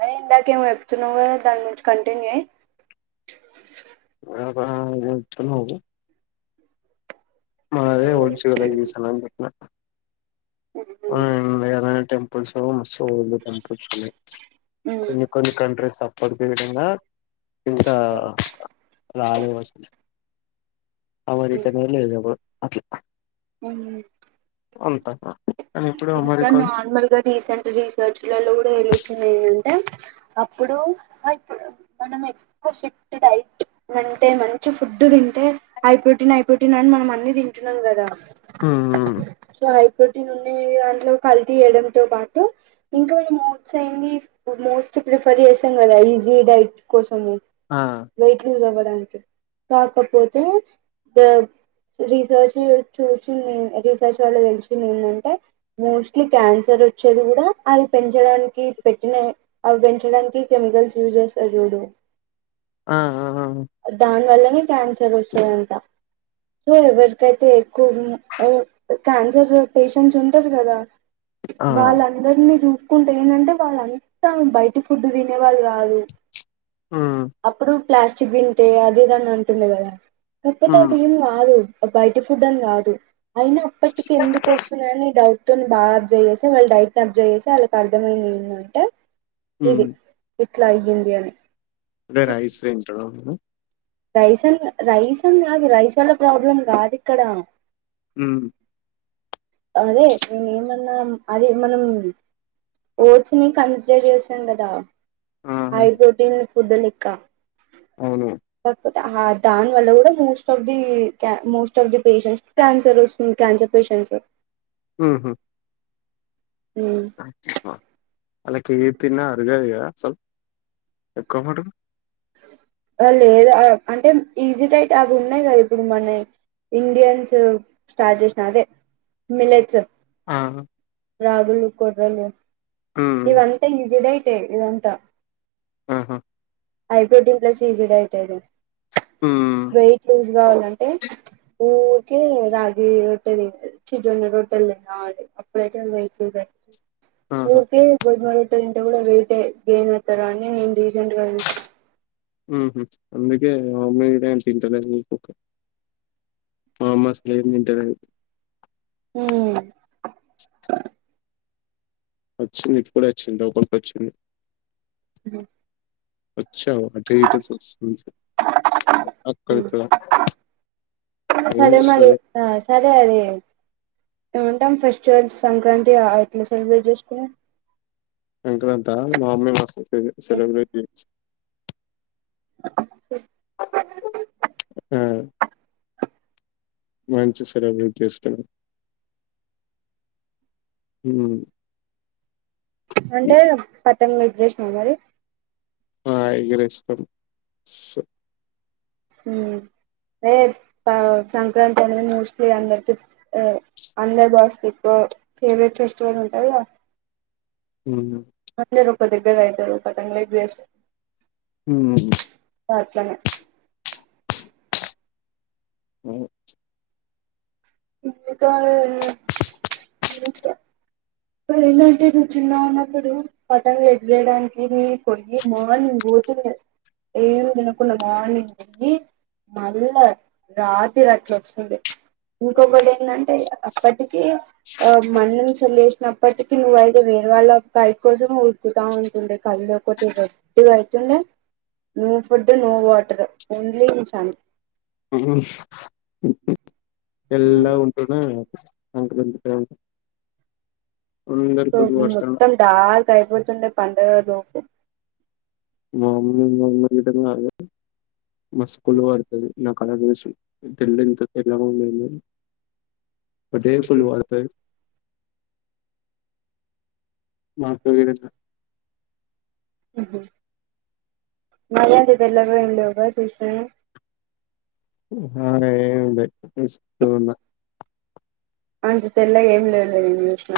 అదే ఇందాక ఏమో చెప్తున్నావు కదా దాని నుంచి కంటిన్యూ చెయ్ [inaudible] మాదే [unintelligible] ఆ ఏదైన టెంపుల్స్ [unintelligible] కొన్ని కొన్ని కంట్రీస్ పడిపోయే విధంగా ఇంకా రాలే వస్తుంది ఆ మరి చెప్పినట్ల చేయదేమో అట్లా అవున అంత [unintelligible] ఇంకా అమెరికా నార్మల్ గా రీసెంట్ రీసెర్చ్ లలో కూడా తెలుస్తున్నాయి అంటె అప్పుడు మనం ఎక్కువ ఫిట్ డైట్ అంటే మంచి ఫుడ్ తింటే హై ప్రోటీన్ హై ప్రోటీన్ అని మనం అన్ని తింటున్నాం కదా ఉమ్ సో హై ప్ర్రోటీన్ ఉ దాంట్లో కల్తీ చేయడం తో పాటు ఇంకా ఏమో [unintelligible] అయింది మోస్ట్ ప్రిఫర్ చేసాం కదా ఈజీ డైట్ కోసం అవును ఆ వెయిట్ లూస్ అవ కాకపోతే ద రీసెర్చ్ చూసింది రీసెర్చ్ వాళ్ళ తెలీచింది ఏంటంటే మోస్ట్లీ క్యాన్సర్ వచ్చేది కూడా అది పెంచడానికి పెట్టిన అవి పెంచడానికి కెమికల్స్ యూజ్ చేస్తారు చూడు ఆ దాన్లలోనే పంచ్ [unintelligible] అంట నేన్ ఎవ్వరితోటి [inaudible] క్యాన్సర్ పేషంట్స్ ఉన్న తెలుసు కదా ఆ వాళ్ళ అందరిని చూసు కుంటే ఏంటంటే వాళ్ళంతా బయట ఫుడ్ తినేవాళ్ళు కాదు ఊ అప్పుడు ప్లాస్టిక్ తింటే అది ఇది అని అంటుండు కదా ఇప్పతో ఉమ్ తీం కాదు బయట ఫుడ్ అని కాదు. అయిన అప్పటికి ఎందుకు వస్తున్నాయిని క్నిన్ దా అబ్జవ్ చేసి, వాళ్ళ డైట్ ని అబ్జవ్ చేసి వాళ్ళకి అర్థమైంది ఏందంటే ఊ ట్లాయ్గింది అని అదే రైస్ రెంట్ ఉ రైసన్ క రైసం కాదు రైస్ వాళ్ల ప్రాబ్లం కాదు ఇక్కడ. ఉమ్ అదే చ్ నేమన్నా అదే మనం ఓచ్చ ని కన్స్ జరియసన్ గదా ఆ హై ప్రోటీన్ కుద్దలిక్క అవును హ దాని వల్ల కూడా మోస్ట్ ఆఫ్ ది కె most of the patients cancer వస్తుంది. క్యాన్సర్ పేషెంట్స్ అంజప్ప అలా కివి తిన్నా అర్గదు కదా స్వల్ ఎక్కబోటు లేదు అంటే ఈజీ టైట్ అవి ఉన్నాయి కదా ఇప్పుడు. మొన్న ఇండియన్స్ స్టార్ట్ చేసిన అదే మిలెట్స్ ఆహ రాగులు, కొర్రలు ఉమ్ ఇవంతా ఈజీనే తే ఇదంతా ఆహా ఐ ప్రోటీన్ ప్లస్ ఈజీడైటేడే చ్ హ్మ్ వెయిటీజ్ కావాలంటే ఊరికే రాగిరొట్టె తింటది. చి జోన్న రొట్టెలు తినాలి అప్పుడైతే వెహికల్ ఆహా! ఊరికే గుడ్ మార్నింగ్ పెంట కూడా వెయిటే గెయిన్ అవుతారా అని నేను రీసెంట్గా చ్ ఉహు అందుకే మా అమ్మీ కూడా ఏం తింటలేదు మీ [unintelligible] మా అమ్మ అసలు ఏం తింటలేదు. మ్ వచ్చింది ఇప్పుడే వచ్చింది. లోపలికి వచ్చింది. చూసిన వచ్చ వాటీటస్ వస్తుంది అక్కడక్కడ ఎం సరే మరి జెస్సున్నావే. సరే అది ఏమంటాం ఫెస్టివల్స్ సంక్రాంతి ఆ ఎట్లా సెలబ్రేట్ చేసుకున్నా సంక్రాంత మా అమ్నిమాసు సరే సెలబ్రిటీ ఆ ఏం చేస్తరండి జస్ట్ ఉమ్మ్ పల్లె కృష్ణుడు మరి [unintelligible] ఆయ్ ఇగ నెక్స్ట్ సెట్ [unintelligible] ఉమ్ అదే సంక్రాంతి అనేది మోస్ట్లీ అందరికి స్ అందర్ బాస్కిట్ ఎక్కువ ఫేవరెట్ ఫెస్టివల్ ఉంటుంది గ [inaudible] ఉహు అందరు పెద్దగా దగ్గర ఐతరు పతంగులు ఎగురేస్తారు. ఉమ్మ్ హు ఆ అట్లనే వమ్మే చుప్ [inaudible] వమ్మికా [unintelligible] ఏంటంటే నువ్వు చిన్నగ ఉన్నప్పుడు పతంగి ఎదగరేయడానికి నేను పోయి మార్నింగ్ పోతుండే ఏం తినకుండా మార్నింగ్ పోయి మళ్ళా రాత్రి అట్ల అస్తుండే ఇంకొకటి ఏంటంటే అప్పటికి మంచం వేసి అప్పటికి నువ్వు అయితే వేరె వాళ్ళ బైక్ కోసం ఉరుకుతా ఉంటుండే కళ్ళు ఒకటి రెడ్డ్ గా అయితుండే no food no water only ఇంచాను అహ్ హు హ్ తెల్లగా ఉంటుండే నేనైతే సంక్రాంతి తర్వాత మొత్తం డార్క్ అయిపోతుండే పండుగలో మామ్మీ మమటంగా [unintelligible] మస్త్ కుళ్ళు ప నా కలర్ జూషి నేను ఇంత తెల్లగా తెల్లగున్నా మ [unintelligible] అటే ఫుల్లు వాడతారు మాకు తెలీదు అసల ఉహు మరి అంత తెల్లగా ఏం లేవ్ గా చూసిన నేను అలా ఏం లే మిస్కు ల ఉన్న [unintelligible] అంత తెల్లగా ఏం లేవులే నిన్ను చూష్న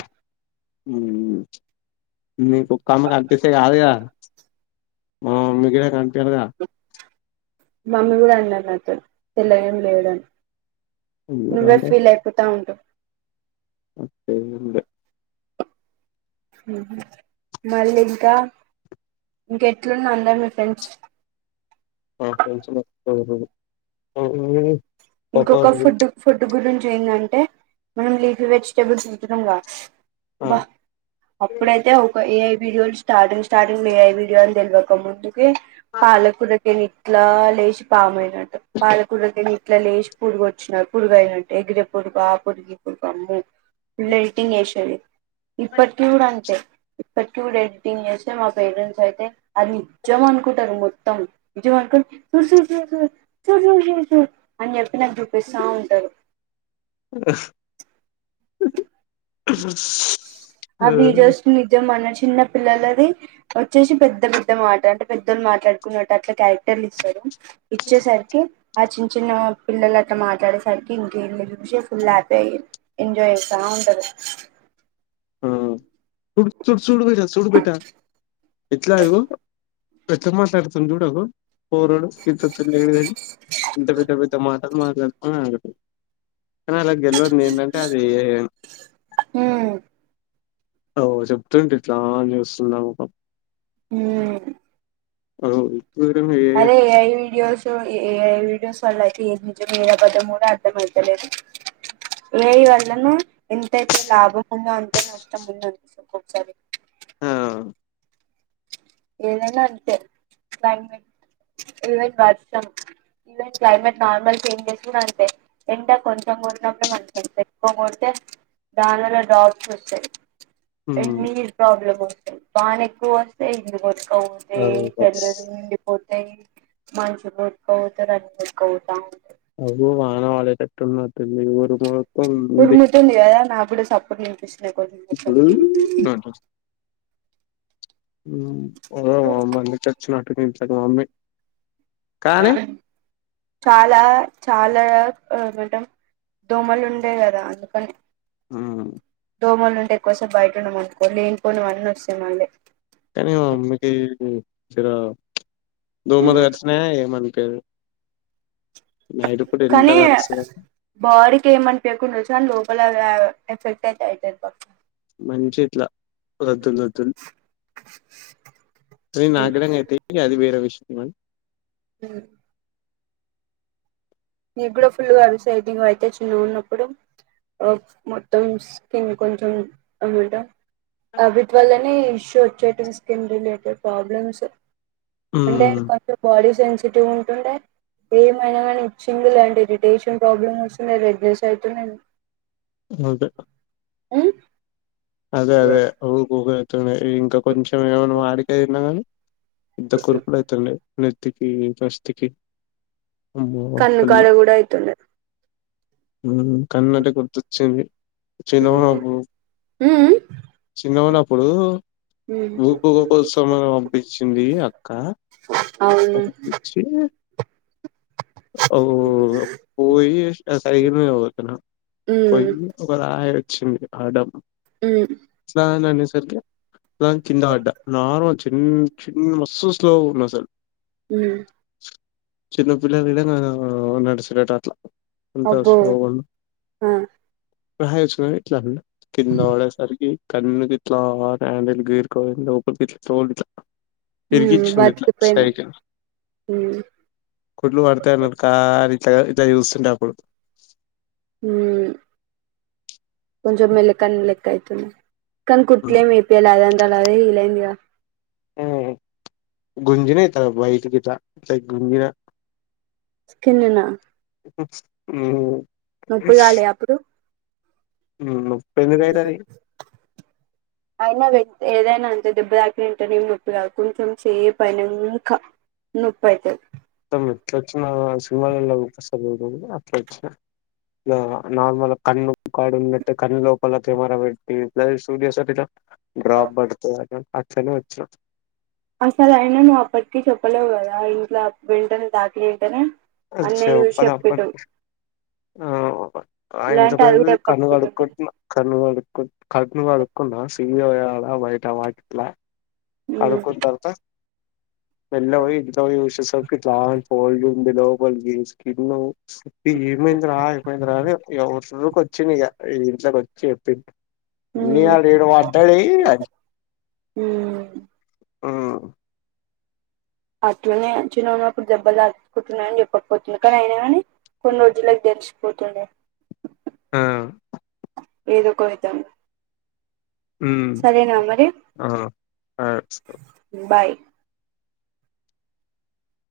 ఉమ్మ్ చుప్ మీ కుక్క మాకు అంటిస్తే కాదుగా మా మమ్మీ కి నాకు అంటేన్ గా [inaudible] మమ్మీ కూడా అన్నది నాతోని తెల్లగ ఏం లేడని నువ్వే ఎందుకంటే ఫీల్ అయిపోతా ఉంటవు అట్లెంలే మళ్ళీ ఇంకా ఇంకెట్లున్నా అందరు మీ ఫ్రెండ్స్ సూపర్ నువ్వు [unintelligible] ఇంకొక ఫుడ్ ఫుడ్ గురించి ఏందంటే మనం లీఫీ వెజిటేబుల్స్ తింటున్నాం గా ఆ భ అప్పుడెయితే ఒక ఎ ఐ వీడియోలు starting starting A. I video అని తెల్వక ముందు ఏ ఆ పాలకూర నేన్ ఇట్లా లేశి పామయినట్టు. పాలకూరతిని ఇట్ల లేశి పురుగొచ్చినట్ పురుగయినట్ట్ ఎగిరే పురుగు ఆ పురుగు ఈ పురుగు అమ్మో. Full editing చేశేది. ఇప్పట్కి కూడా అంతే. ఇప్పట్కి గూడా ఎడిటింగ్ చేస్తే మా పేరెంట్స్ అయితే, అది నిజ్జం అనుకుంటరు మొత్తం. నిజం అనుకోన్ చూడ్ చూడ్ చూడ్ చూడ్ చూడ్ చూడ్ చూడ్ చూడ్. అని చెప్పి నాక్ చూపిస్తా ఉంటరు. ఆ ఆ వీడియోస్ నిజం అనేశి చిన్న పిల్లలది వచ్చేశి పెద్ద పెద్ద మాట అంటే పెద్దోళ్ళు మాట్లాడుకున్నట్టు అట్ల క్యారెక్టర్లు ఇస్తరూ. ఇచ్చేసర్కీ ఆ చిన్ చిన్నా పిల్లల్ అట్ల మాట్లాడేసరికి ఇంక ఈళ్ళు చూశి ఫుల్ల్ హ్యాపీ అయ్యి ఎంజాయ్ చేస్తా ఉంటరు. ఆ చూడు చూడు చూడు బేటా చూడు బేటా ఎట్లా ఇగో ఇపుడెట్ల మాట్లాడుతుండు చూడు అదిగో. పోరడు గింతంత లేడు గాని, ఇంత పెద్ద పెద్ద మాటలు మాట్లాడుతా అనుకుంటరు. కానీ ఆళ్ళక్ తెల్వద్ ఏందంటే అదీ ఏఐ అని. హ్మ్ అఓ చెప్తుంటి ఇట్లా ఆన్ చేస్తున్నాము ఊ [unintelligible] అదే ఏఐ వీడియోసు, ఏఐ వీడియోస్ వాళ్ళకీ ఏది నిజమో ఏది అబద్ధమో గూడా అర్థమయితలేదు. ఏఐ వల్లనే ఎంతైతే లాభంవుందో అంత్ ఐతే నా ఇష్టం ఉందనిపిస్తది ఒకొకసారి. ఆ ఏదైనా అంతే క్లైమేట్ ఈవెన్ వర్షం, ఈవెన్ క్లైమేట్ నార్మల్ చేంజెస్ గూడా అంతే. ఎండ కొంచెం కొట్టినప్పుడే మంచిగ అనిపిస్తది. ఎక్కువ కొడితే దానివల్ల డాట్స్ వస్తయ్. హ్మ్ ఏందీ నీ ప్రాబ్లము. ఫ్యాన్ ఎక్కువర్స్ [unintelligible] కాకపోతే అది ఏఐ బస్ [unintelligible] నిండిపోద్ది తే మనుషులు కొట్టుక్పోతరు అన్నీ కొట్టుకపోతావుంటయి. అగ జూడు వాన పడేటట్టు ఉన్నద్. తల్లి ఊరు మొత్తం [unintelligible] సప్పుడ్లు ఇన్పిస్త్ ఇంకొంచెం సేపట్ [inaudible] ఉమ్మ్ పోగల వామ్మ అంది చచ్చినట్ ప్రతీ ఇంట్ల గవర్నమెంట్ చాలా చాలా ఆ ఏమంటరు దోమలు ఉండే గదా అందుకని. ఆ ఎ కోసం బయట ఉండ [unintelligible] లేనుకోన అని వస్తే మళ్ళీ కానీ మమ్మీకి కు ఇడ దోమ కరిచినయి ఏమంటే ఎంత కానీ కరుస్తదో బాడీకి ఏమనిపయకుండా [unintelligible] కాని లోపల ఎఫెక్టట్ అయితే అయితది [unintelligible] మంచి ఇట్లా రద్దులు రద్దులు నే నాగడంగా అయితే అది వేరే విషయం [unintelligible] హ నీ కూడా ఫుల్గా [unintelligible] అయితే చిన్నగా ఉన్నప్పుడు మొత్తం స్కిన్ కొంచెం [unintelligible] ఆబిట్ వల్ల అనీ ఇష్యూ వచ్చేట స్కిన్ రిలేటెడ్ ప్రాబ్లమ్స్ అంటే హ్మ్. కొంచం బాడి సేన్ [unintelligible] ఉంటుండే ఏమైనా కానీ సింగల్ అండ్ ఇరిటేషన్ ప్రాబ్లమ్ వస్తుందే రెడ్నెస్ అవుతుందే ఓకే హ్మ్ అదే అదే ఉకుగ [unintelligible] ఇంకా కొంచెం ఏమైనా వాడికైన కానీ ఇంత కుర్పులు అవుతుండ [unintelligible] కన్నుకాడ కూడా అయితుంది కన్ను అంటే గుర్తొచ్చింది [unintelligible] బ్రో హ్మ్ హ్మ్ చిన్నగ ఉన్నప్పుడు ఉకు గ కోసమం పంపించింది అక్క, అవును పంపించి, ఆ పోయి సైకిల్ మీద పోతున్న హ్మ్ పోయి ఒక రా వచ్చింది ఆ దబ్ హ్మ్ [unintelligible] నసర్కి [unintelligible] కింద పడ్డ నార్మల్ చిన్న చిన్న మస్తు స్లో ఉన్నా అసలు హ్మ్ చిన్న పిల్లలుదంగా నడుసినట్ అట్లా అంత అబ్బో! స్లోగన్ ఆ! రాయచ్చన్నా ఇట్లాడి కిన్నా వా సరి కన్ను తీట్లా హండెల్ గరుకో ఊపీట్ చో హ్మ్. తరిగిచ్చింది ఇట్లా బతికిపోయినవు. సైకిల్ హ్మ్. కొట్లు పడతయిన్నారు కాని ఇట్లా స్ంట అప్పుడు కొంచ మేలకనిలక్కయితునే కనీ కుట్లే మ మీ పలా అదంతది ఇలందిగా గుంజనా త వాైట ఇట గుంజనా కిన్ననా ఆ ముప్పుడు కాలి అప్పుడు హ్మ్. నొప్పి ఎందుకు అయితది అయినా ఏదైనా దెబ్బ తాకినంటేనే నొప్పి కాదు కొంచెం చే పైన ఇంకా నొప్పి అవుతుది మొత్తం ఎట్లా వచ్చినా సిమాల్ళస అట్లా వచ్చినా ఇ నార్మల్ కన్ను కాడు ఉన్నట్టే కన్ను లోపల కెమెరా పెట్టి సూడియోస్ అ డ్రాప్ పడుతుందిని అట్లనే వచ్చినాం అసలైనా నుప్పట్క చెప్పల వరా ఇంలో వెంటనే దాఖలీ ఏంటనే చ్చే ఒప్పదప్ప ఆ ఆయంత లేదంటే అది పేరు కూడా కన్ను చెప్పకపోతుండే. కడుక్ంటున్నా కన్ను కడుక్ కన్ను కడుక్కున్నా స పోయిట వాట్లా కాడు హ్మ్. కొ చ ఉత మళ్ల పోయి ఇట్లా పోయిషసకిట్లా కోల్డ్ ఉంది లోపలికి స్కిన్ ఏమైంది రా ఏమైంది రా అని ఎకి వచ్చింది ఇక ఈ ఇంట్లోకి వచ్చి చెప్పింది ఎన్ని ఆ రేడు వాద్దడ హ్మ్. ఉమ్ ఆ అట్ననే చిన్న గున్నప్పుడు దెబ్బ దాచకుంటన్నాయని చెపరు డిపోతుంది కడ అయినా కాని కొన్ని రోజులకి తెలిసిిపోతుండంది ఆ ఏద కొయితను ఆ అ బాయ్